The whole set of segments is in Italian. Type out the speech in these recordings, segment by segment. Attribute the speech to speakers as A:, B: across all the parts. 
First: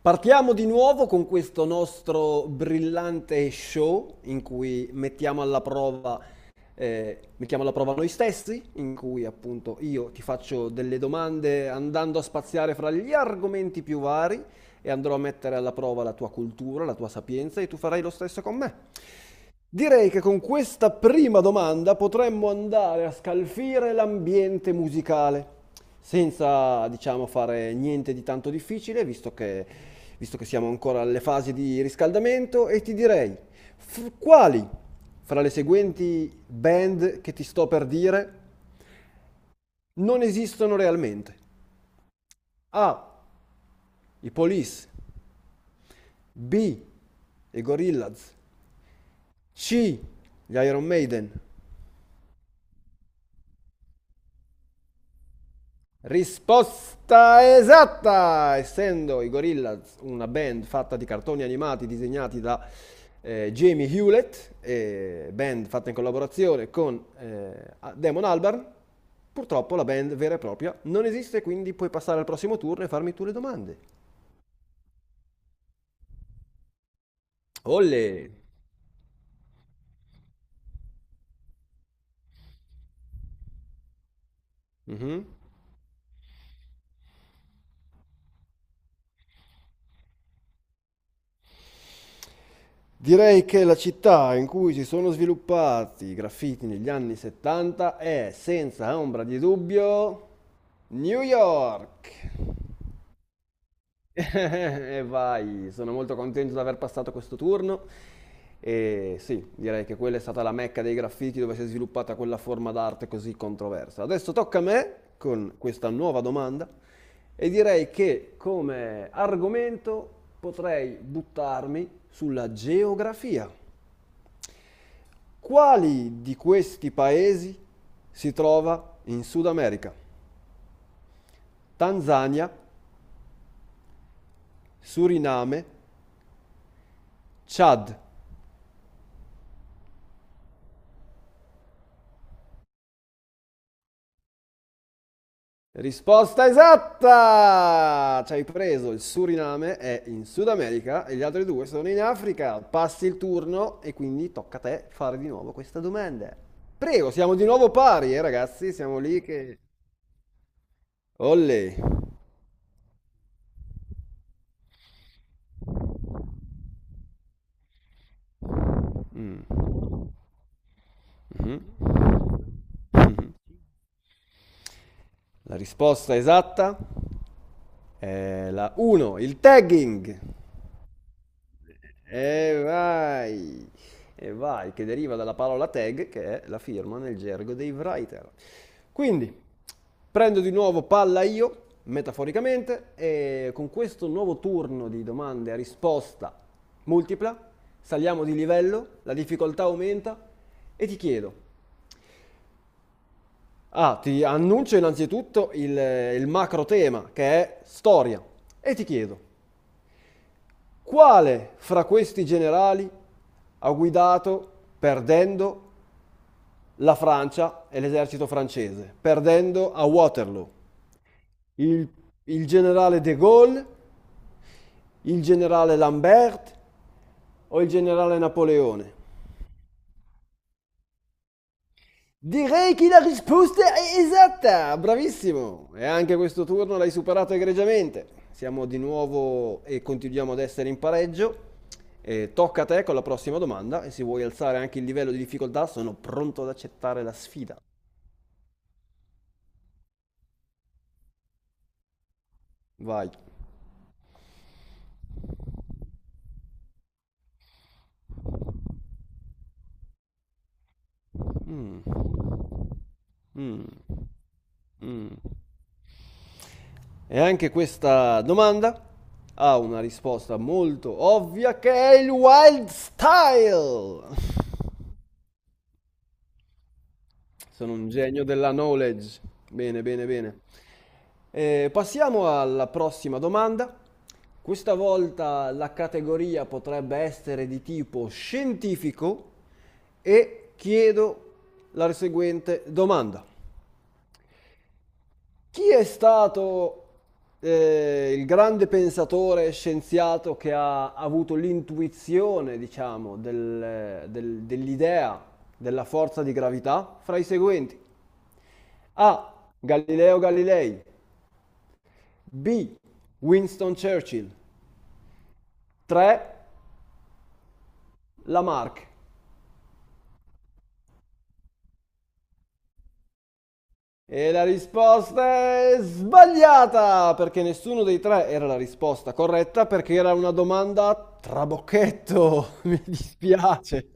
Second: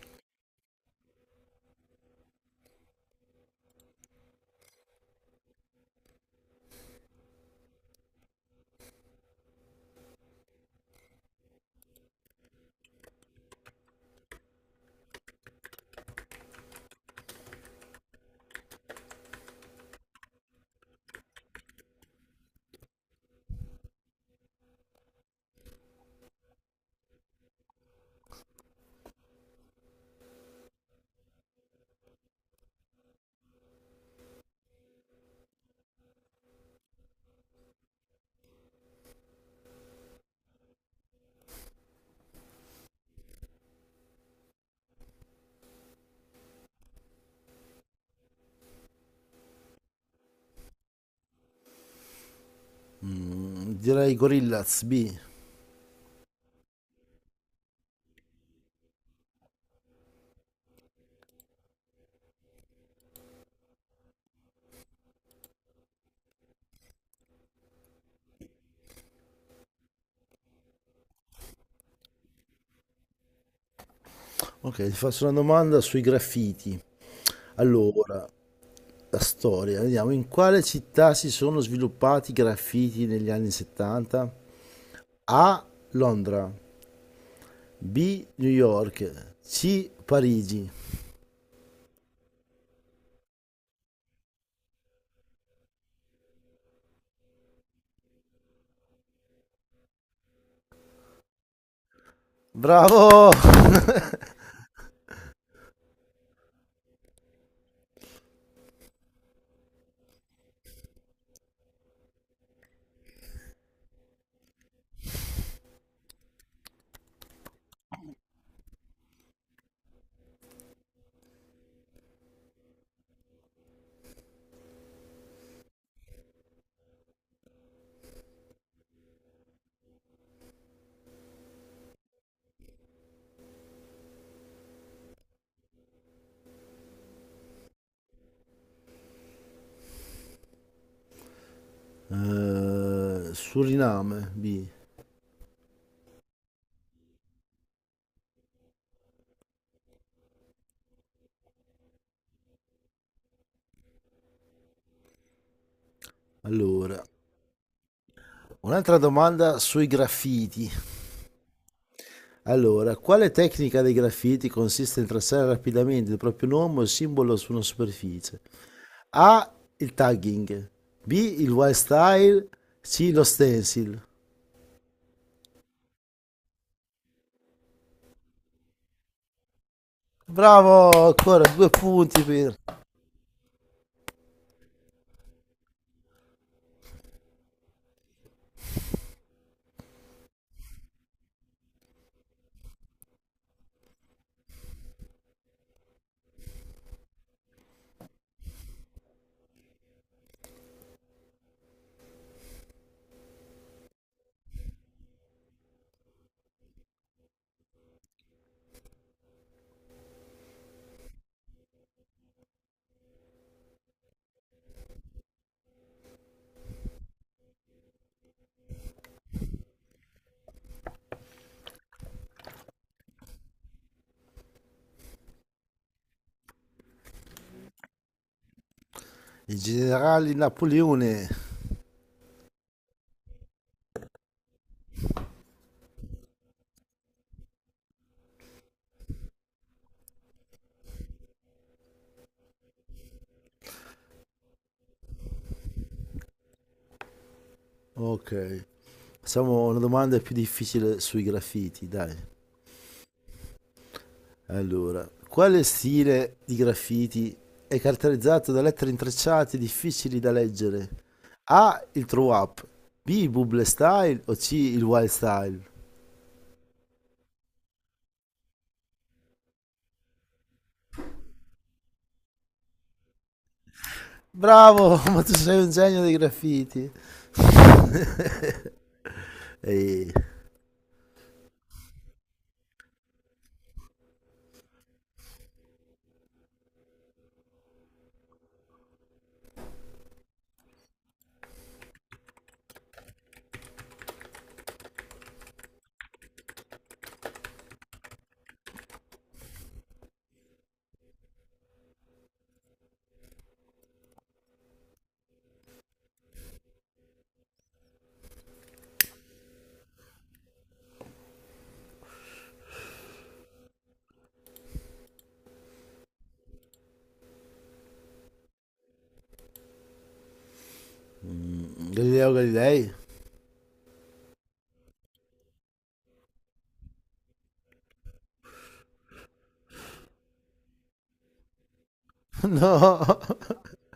A: Partiamo di nuovo con questo nostro brillante show in cui mettiamo alla prova noi stessi, in cui appunto io ti faccio delle domande andando a spaziare fra gli argomenti più vari e andrò a mettere alla prova la tua cultura, la tua sapienza e tu farai lo stesso con me. Direi che con questa prima domanda potremmo andare a scalfire l'ambiente musicale, senza, diciamo, fare niente di tanto difficile, visto che siamo ancora alle fasi di riscaldamento, e ti direi, quali fra le seguenti band che ti sto per dire non esistono realmente? A. I Police, B. I Gorillaz, C. Gli Iron Maiden.
B: Direi Gorillaz B.
A: Risposta esatta! Essendo i Gorillaz una band fatta di cartoni animati disegnati da Jamie Hewlett, band fatta in collaborazione con Damon Albarn, purtroppo la band vera e propria non esiste, quindi puoi passare al prossimo turno e farmi tu le domande.
B: Ok, ti faccio una domanda sui graffiti.
A: Olle!
B: Allora, la storia, vediamo in quale città si sono sviluppati i graffiti negli anni 70?
A: Mhm.
B: A. Londra, B. New York, C. Parigi.
A: Direi che la città in cui si sono sviluppati i graffiti negli anni 70 è, senza ombra di dubbio, New York.
B: Bravo!
A: E vai, sono molto contento di aver passato questo turno. E sì, direi che quella è stata la mecca dei graffiti dove si è sviluppata quella forma d'arte così controversa. Adesso tocca a me con questa nuova domanda e direi che come argomento potrei buttarmi sulla geografia. Quali di questi paesi si trova in Sud America? Tanzania, Suriname, Chad.
B: Suriname B.
A: Risposta esatta! Ci hai preso, il Suriname è in Sud America e gli altri due sono in Africa. Passi il turno e quindi tocca a te fare di nuovo questa domanda.
B: Allora,
A: Prego, siamo di nuovo pari, ragazzi, siamo
B: un'altra
A: lì
B: domanda
A: che...
B: sui graffiti.
A: Olle!
B: Allora, quale tecnica dei graffiti consiste nel tracciare rapidamente il proprio nome o il simbolo su una superficie? A. Il
A: Mm.
B: tagging. B. Il
A: Mhm.
B: wild style. C. Lo
A: Mhm.
B: stencil.
A: La risposta esatta è la 1, il tagging.
B: Bravo, ancora due punti per
A: E vai, e vai, che deriva dalla parola tag, che è la firma nel gergo dei writer. Quindi, prendo di nuovo palla io, metaforicamente, e con questo nuovo turno di domande a risposta multipla, saliamo di livello, la difficoltà aumenta e ti chiedo, ah, ti annuncio innanzitutto il macro tema, che è storia, e ti chiedo, quale fra questi generali ha guidato perdendo la Francia e l'esercito francese, perdendo a Waterloo? Il, il generale De Gaulle, il generale Lambert o il generale Napoleone?
B: il generale Napoleone.
A: Direi che la risposta è esatta, bravissimo! E anche questo turno l'hai superato egregiamente. Siamo di nuovo e continuiamo ad essere in pareggio. E tocca a te con la prossima domanda e se vuoi alzare anche il livello di difficoltà sono pronto ad accettare la sfida.
B: Ok, facciamo una domanda più difficile sui graffiti, dai.
A: Vai.
B: Allora, quale stile di graffiti è caratterizzato da lettere intrecciate difficili da leggere? A.
A: Mm,
B: Il throw up. B. Il bubble
A: mm,
B: style o C. Il wild
A: mm.
B: style?
A: E anche questa domanda ha una risposta molto ovvia che è il wild style.
B: Bravo, ma tu sei un genio dei graffiti.
A: Sono un genio della knowledge. Bene,
B: E
A: bene, bene. Passiamo alla prossima domanda. Questa volta la categoria potrebbe essere di tipo scientifico e chiedo la seguente domanda. Chi è stato il grande pensatore scienziato che ha avuto l'intuizione, diciamo, dell'idea della forza di gravità fra i seguenti? A. Galileo Galilei. B. Winston Churchill. 3. Lamarck.
B: Galileo Galilei?
A: E la risposta è sbagliata, perché nessuno dei tre era la risposta corretta, perché era una domanda a trabocchetto, mi
B: No,
A: dispiace.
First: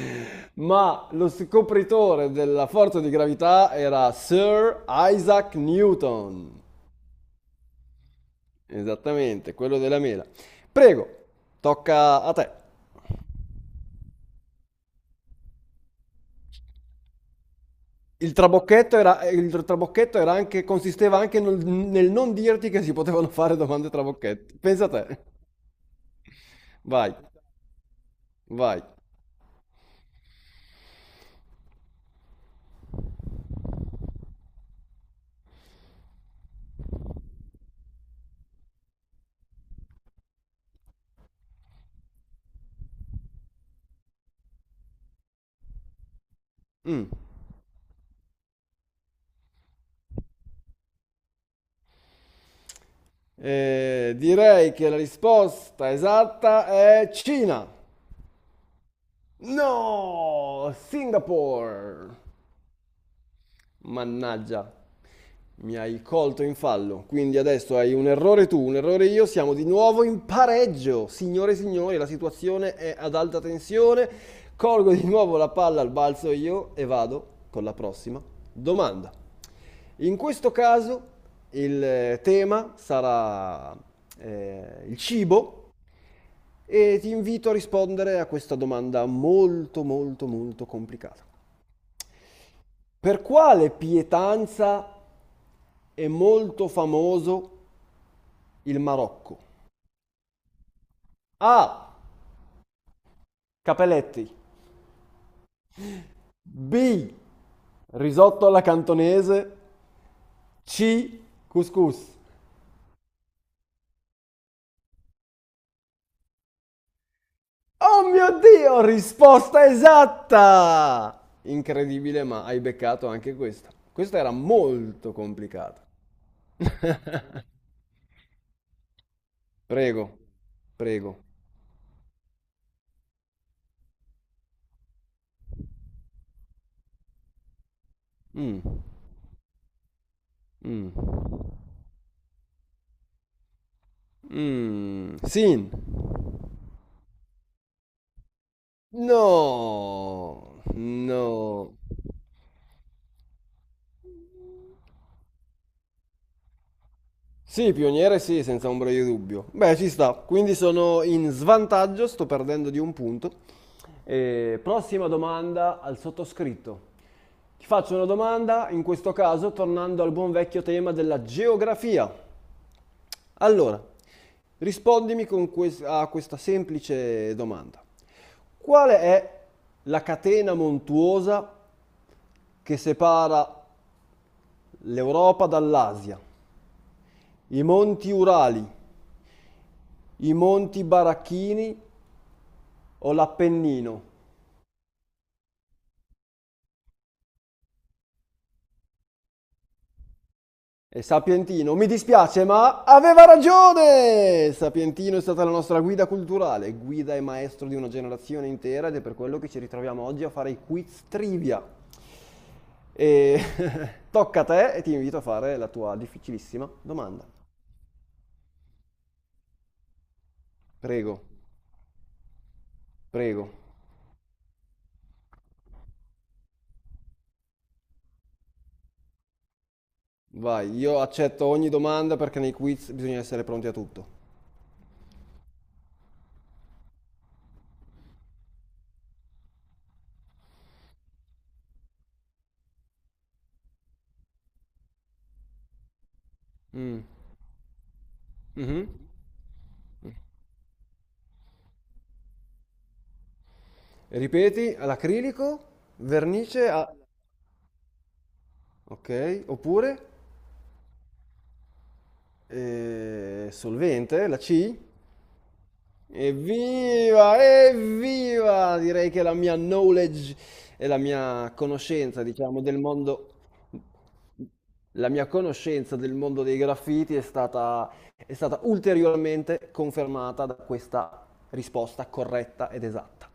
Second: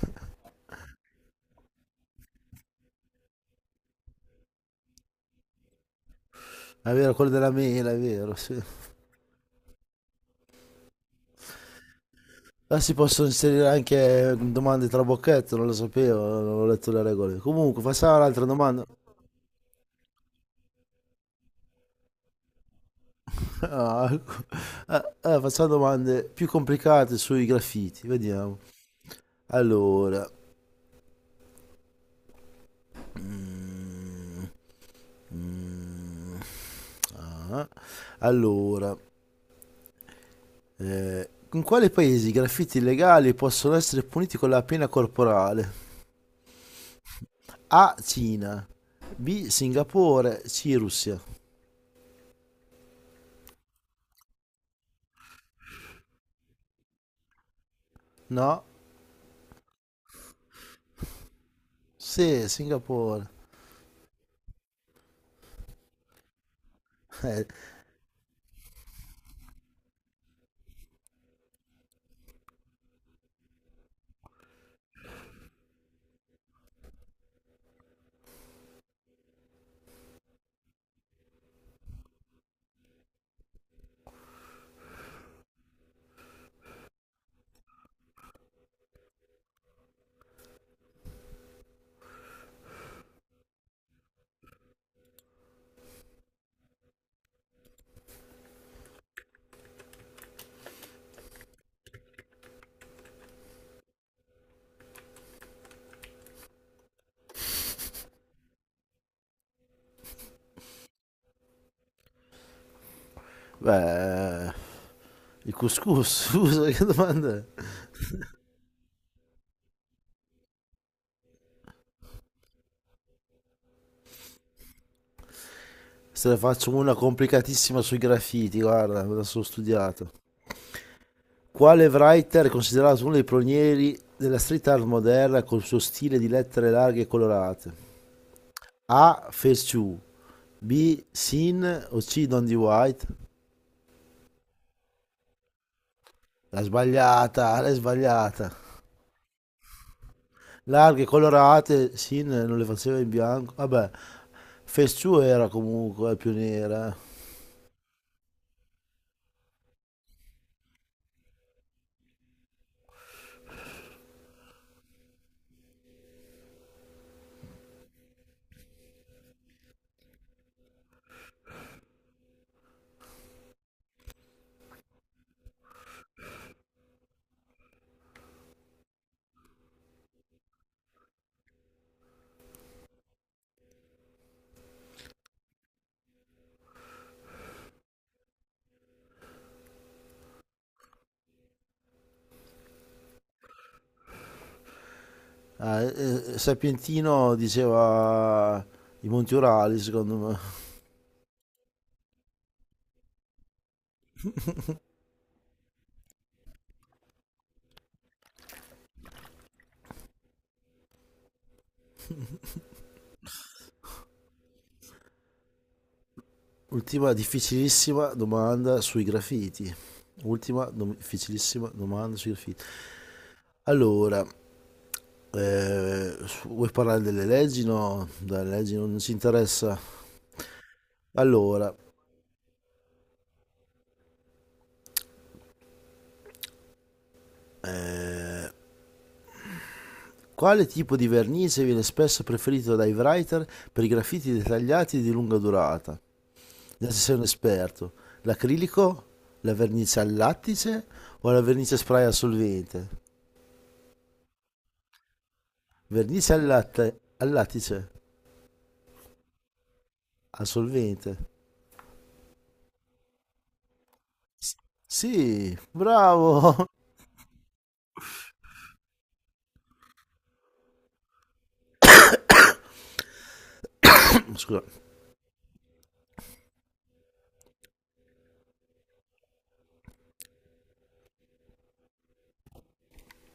A: Ma lo scopritore della forza di gravità era Sir Isaac Newton.
B: è vero, quello della mela, è vero, sì.
A: Esattamente, quello della mela. Prego, tocca a te.
B: Ah, si possono inserire anche domande tra bocchetto, non lo sapevo, non ho letto le regole. Comunque, facciamo
A: Il
B: un'altra domanda.
A: trabocchetto era, il trabocchetto era anche, consisteva anche nel non dirti che si potevano fare domande
B: Ah,
A: trabocchetti. Pensa a te.
B: facciamo domande più
A: Vai,
B: complicate sui graffiti, vediamo.
A: vai.
B: Allora, mm, mm, ah, allora, in quali paesi i graffiti illegali possono essere puniti con la pena corporale?
A: Mm.
B: A. Cina. B. Singapore. C. Russia.
A: Direi che la risposta esatta è Cina.
B: No?
A: No, Singapore.
B: Sì, Singapore.
A: Mannaggia. Mi hai colto in fallo, quindi
B: Eh,
A: adesso hai un errore tu, un errore io, siamo di nuovo in pareggio. Signore e signori, la situazione è ad alta tensione. Colgo di nuovo la palla al balzo io e vado con la prossima domanda. In questo caso il tema sarà il cibo e ti invito a rispondere a questa domanda molto molto molto complicata. Per quale pietanza è molto famoso il Marocco. A. Capelletti. B. Risotto alla cantonese. C. Couscous.
B: beh, il couscous, scusa, che domanda è?
A: Oh mio Dio, risposta esatta! Incredibile, ma hai beccato anche questa. Questa era molto complicata.
B: Se ne faccio una complicatissima sui graffiti, guarda, me la sono studiata.
A: Prego, prego.
B: Quale writer è considerato uno dei pionieri della street art moderna col suo stile di lettere larghe e colorate?
A: Mm.
B: A. Ferchu.
A: Mm.
B: B. Sin o C. Don D. White?
A: Mm. Sin.
B: L'ha sbagliata, l'hai sbagliata.
A: No,
B: Larghe,
A: no.
B: colorate, Sin non le faceva in bianco, vabbè, Fesciù era comunque più nera.
A: Sì, pioniere sì, senza ombra di dubbio. Beh, ci sta. Quindi sono in svantaggio, sto perdendo di un punto. E prossima domanda al sottoscritto. Ti faccio una domanda, in questo caso tornando al buon vecchio tema della geografia. Allora, rispondimi con a questa semplice domanda. Qual è la catena montuosa che separa l'Europa dall'Asia? I monti Urali, i Monti Baracchini o l'Appennino.
B: Sapientino diceva i Monti Urali secondo me.
A: E Sapientino, mi dispiace, ma aveva ragione! Sapientino è stata la nostra guida culturale, guida e maestro di una generazione intera ed è per quello che ci ritroviamo oggi a fare i quiz trivia. E tocca a te e ti invito a fare la tua difficilissima
B: Ultima
A: domanda.
B: difficilissima domanda sui graffiti, ultima
A: Prego,
B: difficilissima domanda sui graffiti.
A: prego.
B: Allora, vuoi parlare delle leggi? No, delle leggi non ci interessa.
A: Vai, io accetto ogni
B: Allora,
A: domanda perché nei quiz bisogna essere pronti a tutto.
B: eh, quale tipo di vernice viene spesso preferito dai writer per i graffiti dettagliati di lunga durata? Già se
A: Mm.
B: sei un esperto.
A: Mhm.
B: L'acrilico, la vernice al lattice o la vernice spray al solvente?
A: Ripeti, all'acrilico,
B: Vernice al
A: vernice a...
B: latte, al lattice,
A: Ok, oppure
B: al solvente.
A: solvente, la
B: S-
A: C.
B: Sì, bravo.
A: Evviva, evviva! Direi che la mia knowledge e la mia conoscenza, diciamo, del mondo...
B: Scusa.
A: La mia conoscenza del mondo dei graffiti è stata ulteriormente confermata da questa risposta corretta ed esatta.